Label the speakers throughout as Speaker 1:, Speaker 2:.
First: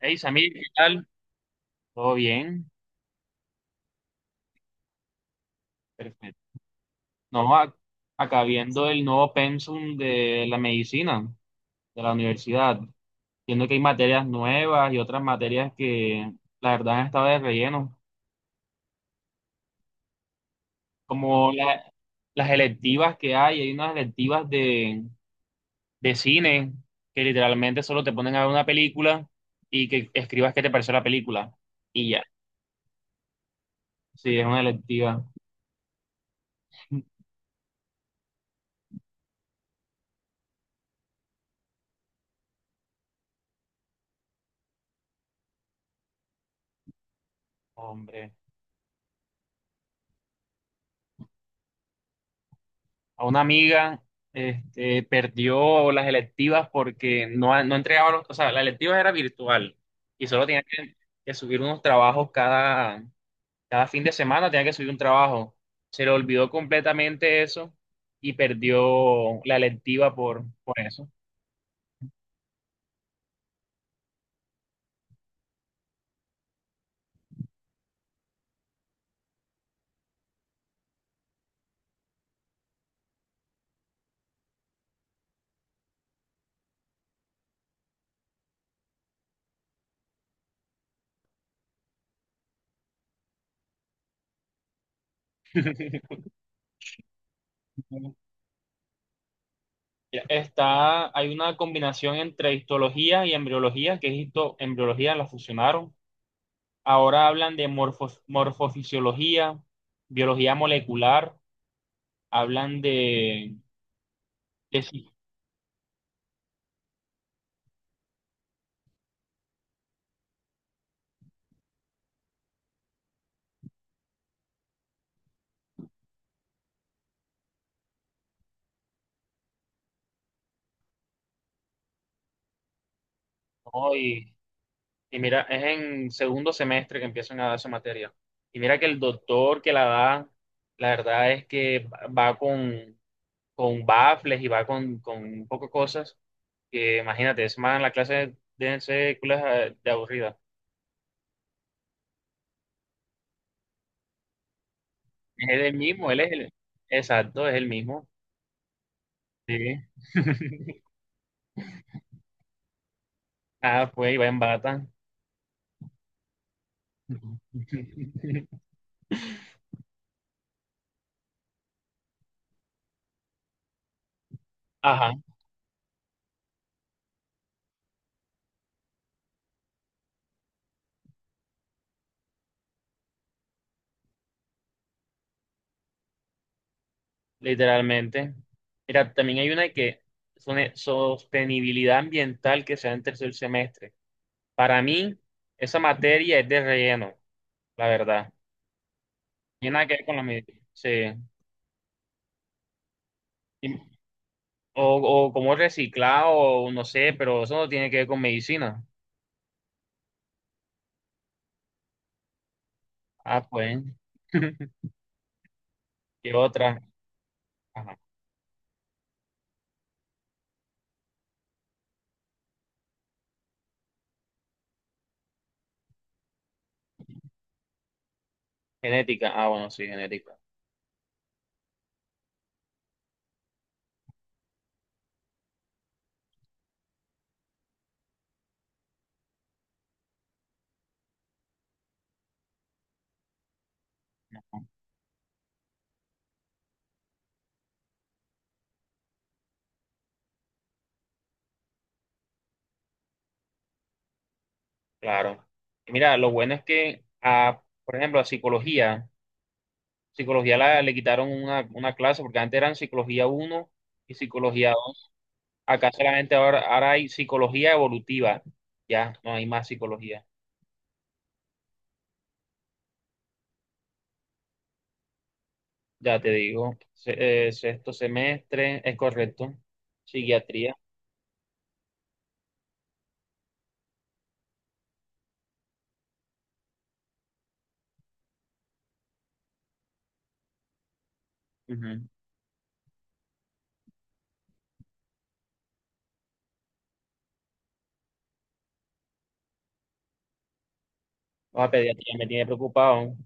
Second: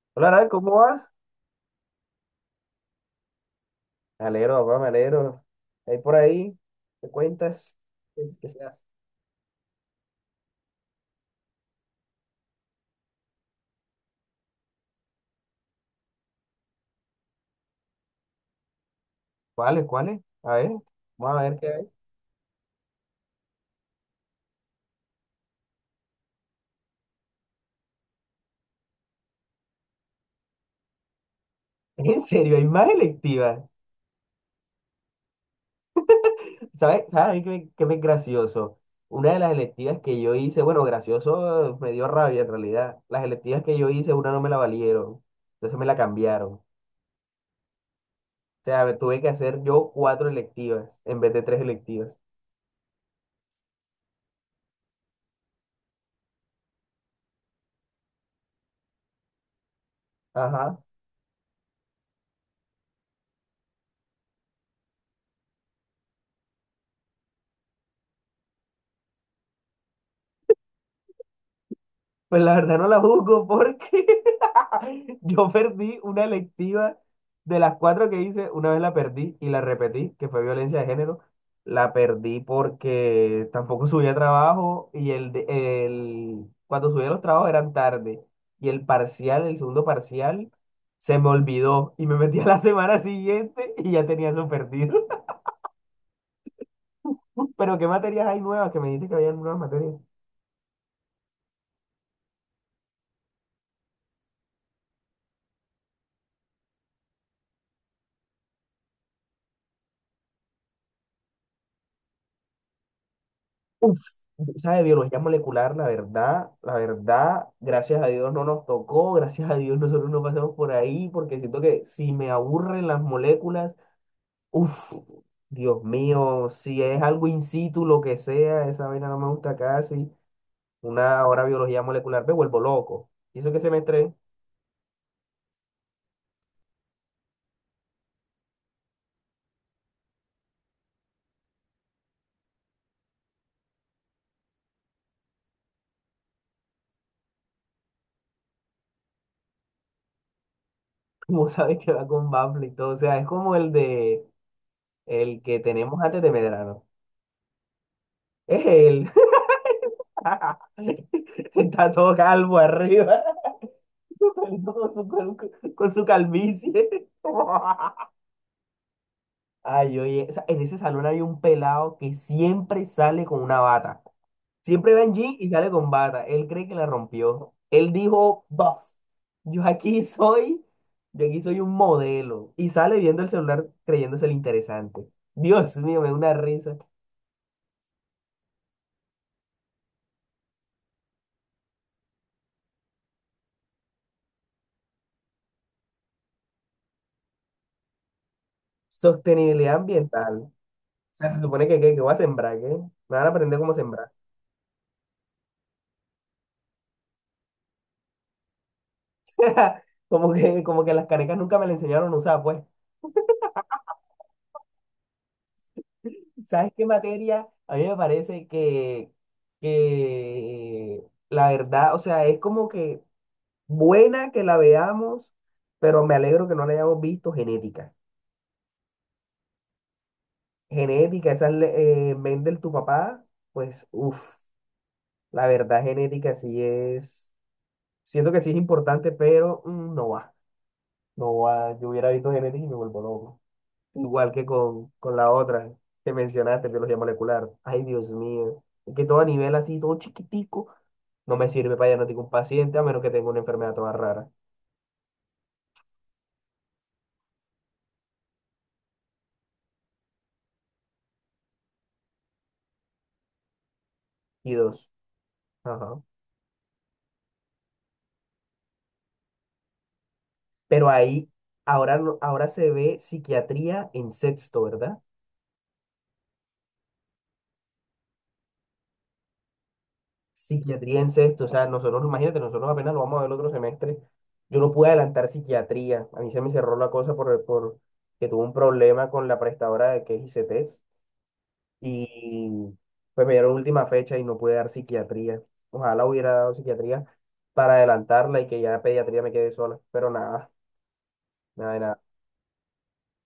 Speaker 1: Hey,
Speaker 2: Hola, Nay,
Speaker 1: Samir, ¿qué
Speaker 2: ¿cómo
Speaker 1: tal?
Speaker 2: vas?
Speaker 1: ¿Todo bien?
Speaker 2: Me alegro, papá, me alegro. Ahí por
Speaker 1: Perfecto.
Speaker 2: ahí, ¿te
Speaker 1: No, a-
Speaker 2: cuentas? ¿Qué,
Speaker 1: Acá
Speaker 2: qué se hace?
Speaker 1: viendo el nuevo pensum de la medicina de la universidad, viendo que hay materias nuevas y otras materias que la verdad han estado de relleno,
Speaker 2: ¿Cuáles, cuáles? A ver, vamos a
Speaker 1: como
Speaker 2: ver qué
Speaker 1: la-
Speaker 2: hay.
Speaker 1: las electivas que hay unas electivas de cine que literalmente solo te ponen a ver una película y que escribas qué te pareció la película y
Speaker 2: En
Speaker 1: ya,
Speaker 2: serio, hay más electivas.
Speaker 1: sí, es una electiva.
Speaker 2: ¿Sabes? ¿Sabes qué, qué me es gracioso? Una de las electivas que yo hice, bueno, gracioso me dio rabia en realidad. Las electivas que yo hice, una no me la valieron. Entonces me la cambiaron. O
Speaker 1: Hombre.
Speaker 2: sea, me tuve que hacer yo cuatro electivas en vez de tres electivas.
Speaker 1: A una amiga, este, perdió las electivas porque no entregaba los. La electiva era virtual y solo tenía
Speaker 2: Ajá.
Speaker 1: que subir unos trabajos cada fin de semana, tenía que subir un trabajo. Se le olvidó completamente eso y perdió la electiva por eso.
Speaker 2: Pues la verdad no la juzgo porque yo perdí una electiva de las cuatro que hice, una vez la perdí y la repetí, que fue violencia de género. La perdí porque tampoco subía trabajo y el cuando subía los trabajos eran tarde. Y el parcial, el segundo parcial, se me olvidó y me metí a la semana siguiente y ya tenía eso perdido. Pero ¿qué materias hay nuevas? Que me dijiste que había nuevas materias.
Speaker 1: Hay una combinación entre histología y embriología, que es embriología, la fusionaron. Ahora hablan de morfofisiología, biología molecular. Hablan
Speaker 2: Uf, esa
Speaker 1: de sí,
Speaker 2: biología molecular, la verdad, gracias a Dios no nos tocó, gracias a Dios nosotros no pasamos por ahí, porque siento que si me aburren las moléculas, uf, Dios mío, si es algo in situ, lo que sea, esa vaina no me gusta casi, una hora biología molecular, me vuelvo loco. Y eso que
Speaker 1: ¿no?
Speaker 2: semestre,
Speaker 1: Y mira, es en segundo semestre que empiezan a dar esa materia. Y mira que el doctor que la da, la verdad es que va con baffles y va con un poco de cosas que imagínate, es más en la clase de ser culas de aburrida.
Speaker 2: como sabes que va con Bafle y todo, o sea, es como el que
Speaker 1: Es el
Speaker 2: tenemos
Speaker 1: mismo,
Speaker 2: antes de Medrano,
Speaker 1: exacto, es el mismo.
Speaker 2: es él,
Speaker 1: Sí.
Speaker 2: está todo calvo arriba.
Speaker 1: Ah, pues, y va en
Speaker 2: Con
Speaker 1: bata.
Speaker 2: con su calvicie. Ay, oye, o sea, en ese salón había un pelado que siempre sale con una bata. Siempre va
Speaker 1: Ajá.
Speaker 2: en jean y sale con bata. Él cree que la rompió. Él dijo, buff, yo aquí soy, yo aquí soy un modelo. Y sale viendo el celular creyéndose el interesante. Dios mío, me da una risa.
Speaker 1: Literalmente. Mira, también hay una que es una sostenibilidad ambiental que se da en tercer semestre. Para mí, esa materia es de relleno, la verdad. Tiene
Speaker 2: Sostenibilidad
Speaker 1: nada que ver con la
Speaker 2: ambiental. O
Speaker 1: medicina. Sí.
Speaker 2: sea, se supone que, voy a sembrar, ¿qué? Me van a aprender cómo
Speaker 1: Y-
Speaker 2: sembrar.
Speaker 1: O, o como reciclado, o no sé, pero eso no tiene que ver con medicina.
Speaker 2: Como que las canecas nunca me la enseñaron a usar, pues.
Speaker 1: Ah, pues. ¿Qué
Speaker 2: ¿Sabes
Speaker 1: otra?
Speaker 2: qué materia? A mí me
Speaker 1: Ajá.
Speaker 2: parece que la verdad, o sea, es como que buena que la veamos, pero me alegro que no la hayamos visto genética.
Speaker 1: Genética. Ah, bueno, sí, genética.
Speaker 2: Genética, esa es Mendel, tu papá, pues, uff, la verdad genética sí es, siento que sí es importante, pero no va, no va, yo hubiera visto genética y me vuelvo loco. Igual que con la otra que mencionaste, biología molecular. Ay, Dios mío. Que todo a nivel así, todo chiquitico, no me sirve para diagnosticar un paciente a menos que tenga una enfermedad toda rara.
Speaker 1: Claro. Y mira, lo bueno es que, ah, por ejemplo, la psicología. Le quitaron una clase porque antes eran psicología uno y
Speaker 2: Y
Speaker 1: psicología
Speaker 2: dos.
Speaker 1: dos. Acá
Speaker 2: Ajá.
Speaker 1: solamente ahora hay psicología evolutiva. Ya, no hay más psicología.
Speaker 2: Pero ahí, ahora, no- ahora se ve psiquiatría en sexto, ¿verdad?
Speaker 1: Ya te digo, sexto semestre, es correcto. Psiquiatría.
Speaker 2: Psiquiatría en sexto. O sea, nosotros, imagínate, nosotros apenas lo vamos a ver el otro semestre. Yo no pude adelantar psiquiatría. A mí se me cerró la cosa por que tuve un problema con la prestadora de que es ICETEX
Speaker 1: Ujú.
Speaker 2: y pues me dieron última fecha y no pude dar psiquiatría. Ojalá hubiera dado psiquiatría para adelantarla y que ya pediatría me quede sola, pero nada,
Speaker 1: Ah,
Speaker 2: nada de nada.
Speaker 1: pediatría me tiene preocupado.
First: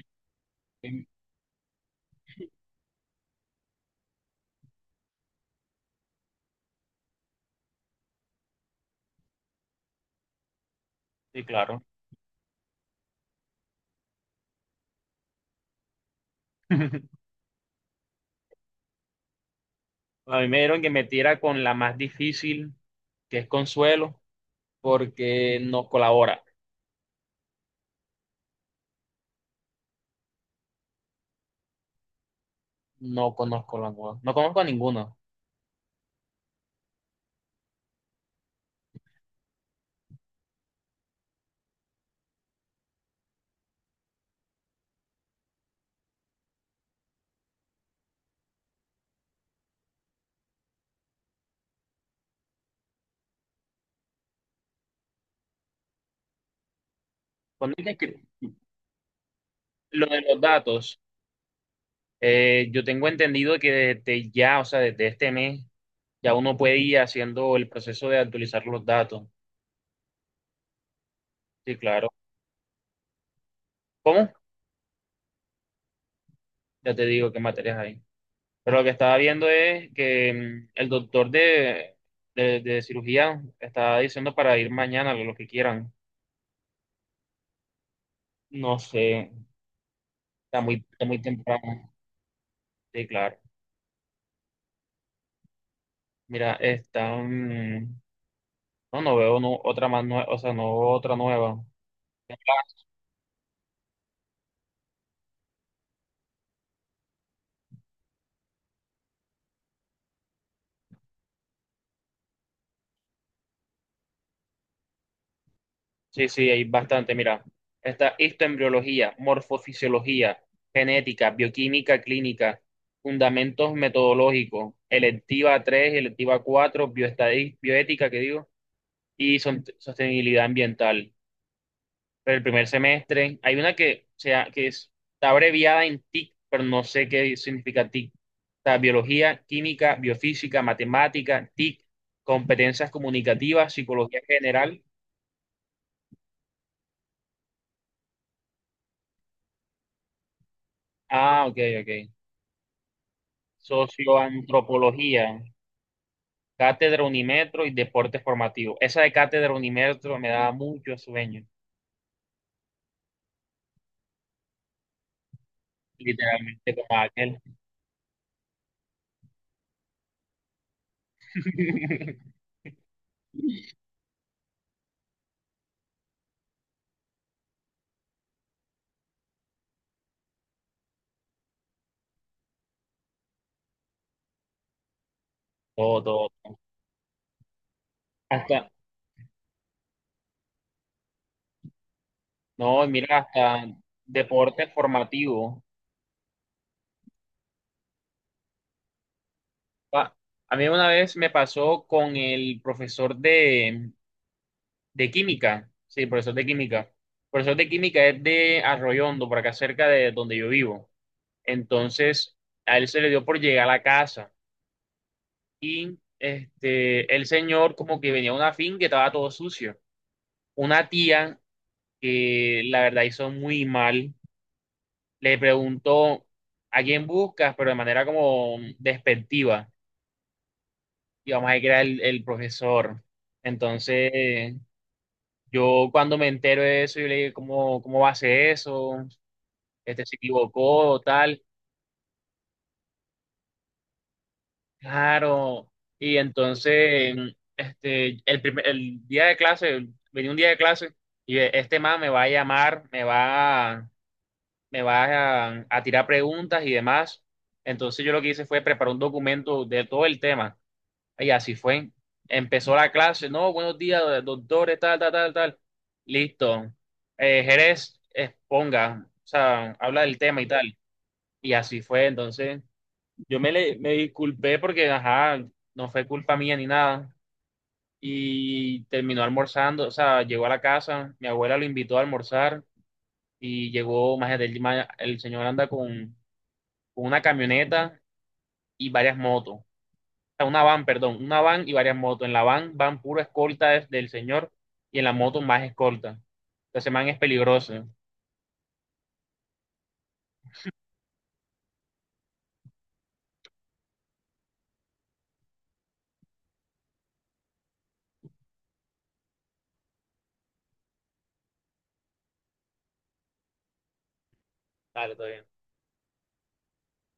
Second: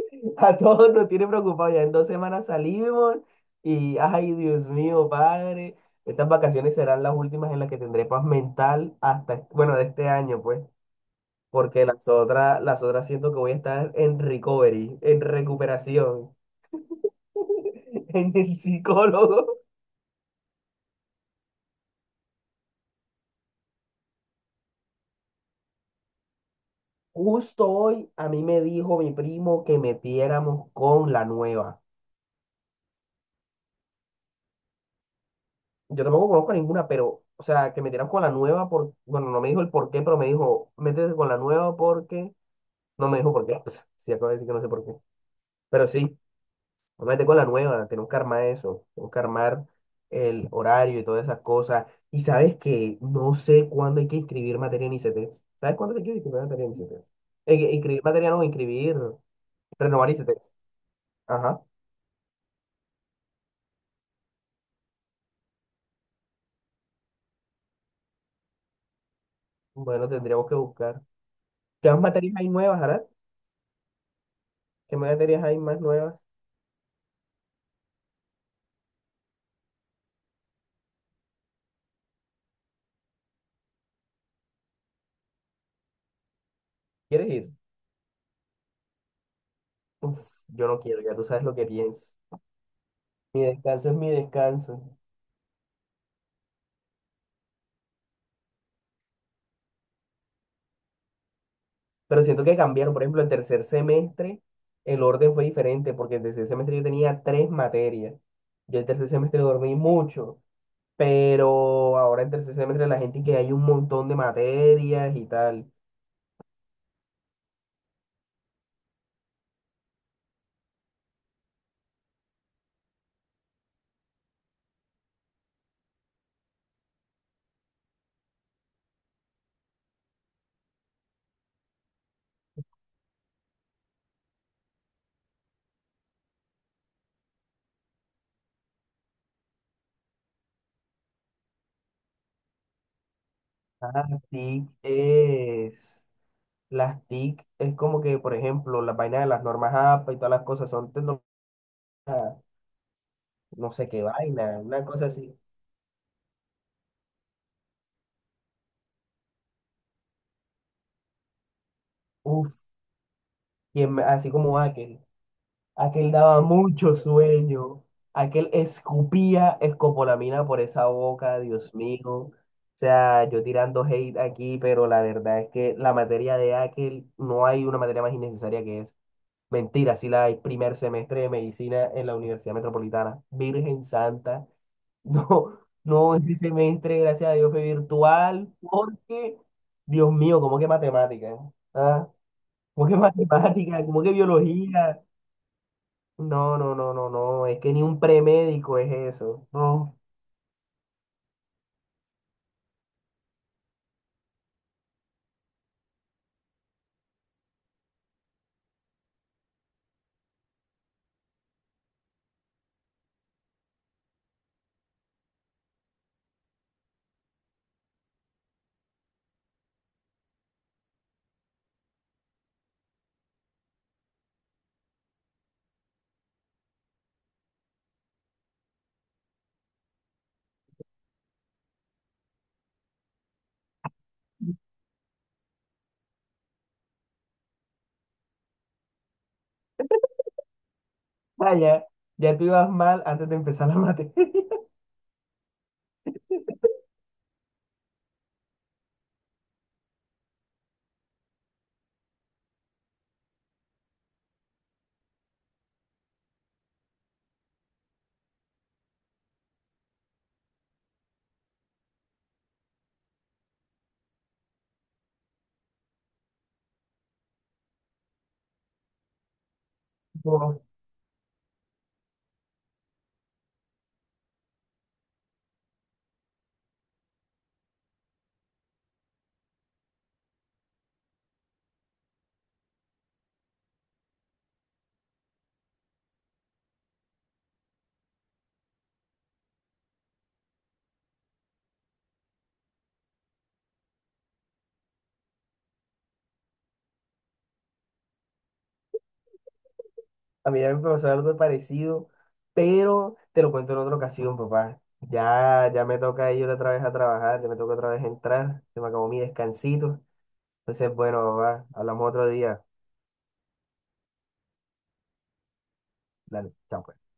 Speaker 2: A todos
Speaker 1: Sí,
Speaker 2: nos tiene preocupados, ya en dos semanas salimos y, ay, Dios mío, padre, estas vacaciones serán las últimas en las que tendré paz mental hasta, bueno, de este año, pues,
Speaker 1: sí, claro.
Speaker 2: porque las otras siento que voy a estar en recovery, en recuperación, en el psicólogo.
Speaker 1: A mí me dieron que metiera con la más difícil, que es Consuelo, porque no colabora.
Speaker 2: Justo hoy a mí me dijo mi primo que metiéramos con la nueva.
Speaker 1: No conozco no conozco a ninguno.
Speaker 2: Yo tampoco conozco ninguna, pero, o sea, que metiéramos con la nueva por, bueno, no me dijo el por qué, pero me dijo, métete con la nueva porque, no me dijo por qué, pues, sí, acabo de decir que no sé por qué, pero sí, métete con la nueva, tenemos que armar eso, tenemos que armar el horario y todas esas cosas. Y sabes que no sé cuándo hay que inscribir materia en ICETEX. ¿Sabes cuándo hay que inscribir materia en ICETEX? Que
Speaker 1: Cuando dije
Speaker 2: inscribir
Speaker 1: que-
Speaker 2: materia no, inscribir,
Speaker 1: lo
Speaker 2: renovar
Speaker 1: de los
Speaker 2: ICETEX.
Speaker 1: datos,
Speaker 2: Ajá.
Speaker 1: eh, yo tengo entendido que desde ya, o sea, desde este mes, ya uno puede ir haciendo el proceso de actualizar los datos.
Speaker 2: Bueno, tendríamos que buscar.
Speaker 1: Sí,
Speaker 2: ¿Qué más
Speaker 1: claro.
Speaker 2: materias hay nuevas, Arad?
Speaker 1: ¿Cómo?
Speaker 2: ¿Qué más materias hay más nuevas?
Speaker 1: Ya te digo qué materias hay. Pero lo que estaba viendo es que mm, el doctor de cirugía estaba diciendo para ir mañana, lo que quieran.
Speaker 2: ¿Quieres ir?
Speaker 1: No sé,
Speaker 2: Uf, yo no quiero,
Speaker 1: está
Speaker 2: ya
Speaker 1: muy
Speaker 2: tú sabes lo que
Speaker 1: temprano.
Speaker 2: pienso.
Speaker 1: Sí, claro.
Speaker 2: Mi descanso es mi descanso.
Speaker 1: Mira, no, no veo no, otra más nueva, o sea, no veo otra nueva.
Speaker 2: Pero siento que cambiaron, por ejemplo, el tercer semestre, el orden fue diferente, porque el tercer semestre yo tenía tres materias. Yo el tercer semestre dormí mucho, pero ahora en tercer semestre la gente que hay un montón de materias y tal.
Speaker 1: Sí, sí, hay bastante. Mira, está histoembriología, morfofisiología, genética, bioquímica clínica, fundamentos metodológicos, electiva 3, electiva 4, bioética, que digo, sostenibilidad ambiental. Pero el primer semestre, hay una que está abreviada en TIC, pero no sé qué significa TIC. Está biología, química, biofísica, matemática, TIC, competencias comunicativas, psicología
Speaker 2: Así
Speaker 1: general.
Speaker 2: es. Las TIC es como que, por ejemplo, las vainas de las normas APA y todas las cosas son tecnología,
Speaker 1: Ah, ok, ok.
Speaker 2: no sé qué vaina, una cosa
Speaker 1: Socioantropología,
Speaker 2: así.
Speaker 1: Cátedra Unimetro y Deporte Formativo. Esa de Cátedra Unimetro me daba mucho sueño,
Speaker 2: Uf, así como aquel. Aquel daba
Speaker 1: literalmente
Speaker 2: mucho
Speaker 1: como aquel.
Speaker 2: sueño. Aquel escupía escopolamina por esa boca, Dios mío. O sea, yo tirando hate aquí, pero la verdad es que la materia de aquel no hay una materia más innecesaria que es. Mentira, sí la hay, primer semestre de medicina en la Universidad Metropolitana. Virgen Santa. No,
Speaker 1: Todo,
Speaker 2: no, ese
Speaker 1: todo.
Speaker 2: semestre, gracias a Dios, fue virtual,
Speaker 1: Hasta,
Speaker 2: porque, Dios mío, ¿cómo que matemáticas? ¿Ah?
Speaker 1: no,
Speaker 2: ¿Cómo que
Speaker 1: mira, hasta
Speaker 2: matemáticas? ¿Cómo que
Speaker 1: deporte
Speaker 2: biología?
Speaker 1: formativo.
Speaker 2: No, no, no, no, no, es que ni un premédico es eso. No,
Speaker 1: Pa- a mí una vez me pasó con el profesor de química. Sí, profesor de química. El profesor de química es de Arroyondo, por acá cerca de donde yo vivo. Entonces, a él se le dio por llegar a la casa. Y este, el señor como que venía a una finca que estaba todo sucio. Una tía que la verdad hizo muy mal, le preguntó a quién buscas, pero de manera como despectiva. Y vamos a decir que era el profesor. Entonces, yo cuando me entero de eso, yo le dije, ¿cómo va a ser eso? Este se equivocó, tal.
Speaker 2: vaya, ya tú ibas mal antes de empezar la mate.
Speaker 1: Claro, y entonces, mm, este, el día de clase, venía un día de clase y este man me va a llamar, me va a tirar preguntas y demás. Entonces yo lo que hice fue preparar un documento de todo el tema. Y así fue. Empezó la clase, no, buenos días, doctores, tal, tal, tal, tal. Listo. Jerez, exponga, o sea, habla del tema y
Speaker 2: No,
Speaker 1: tal. Y así fue, entonces. Me disculpé porque, ajá, no fue culpa mía ni nada. Y terminó almorzando, o sea, llegó a la casa, mi abuela lo invitó a almorzar y llegó, el señor anda con una camioneta y varias motos. O sea, una van, perdón, una van y varias motos. En la van van puro escolta del señor y en la moto más escolta. Entonces, man es peligroso.
Speaker 2: a mí ya me pasó algo parecido, pero te lo cuento en otra ocasión, papá. Ya me toca ir otra vez a trabajar, ya me toca otra vez entrar, se me acabó mi descansito. Entonces, bueno, papá, hablamos otro día.
Speaker 1: Dale, todo bien.
Speaker 2: Dale, chao, pues.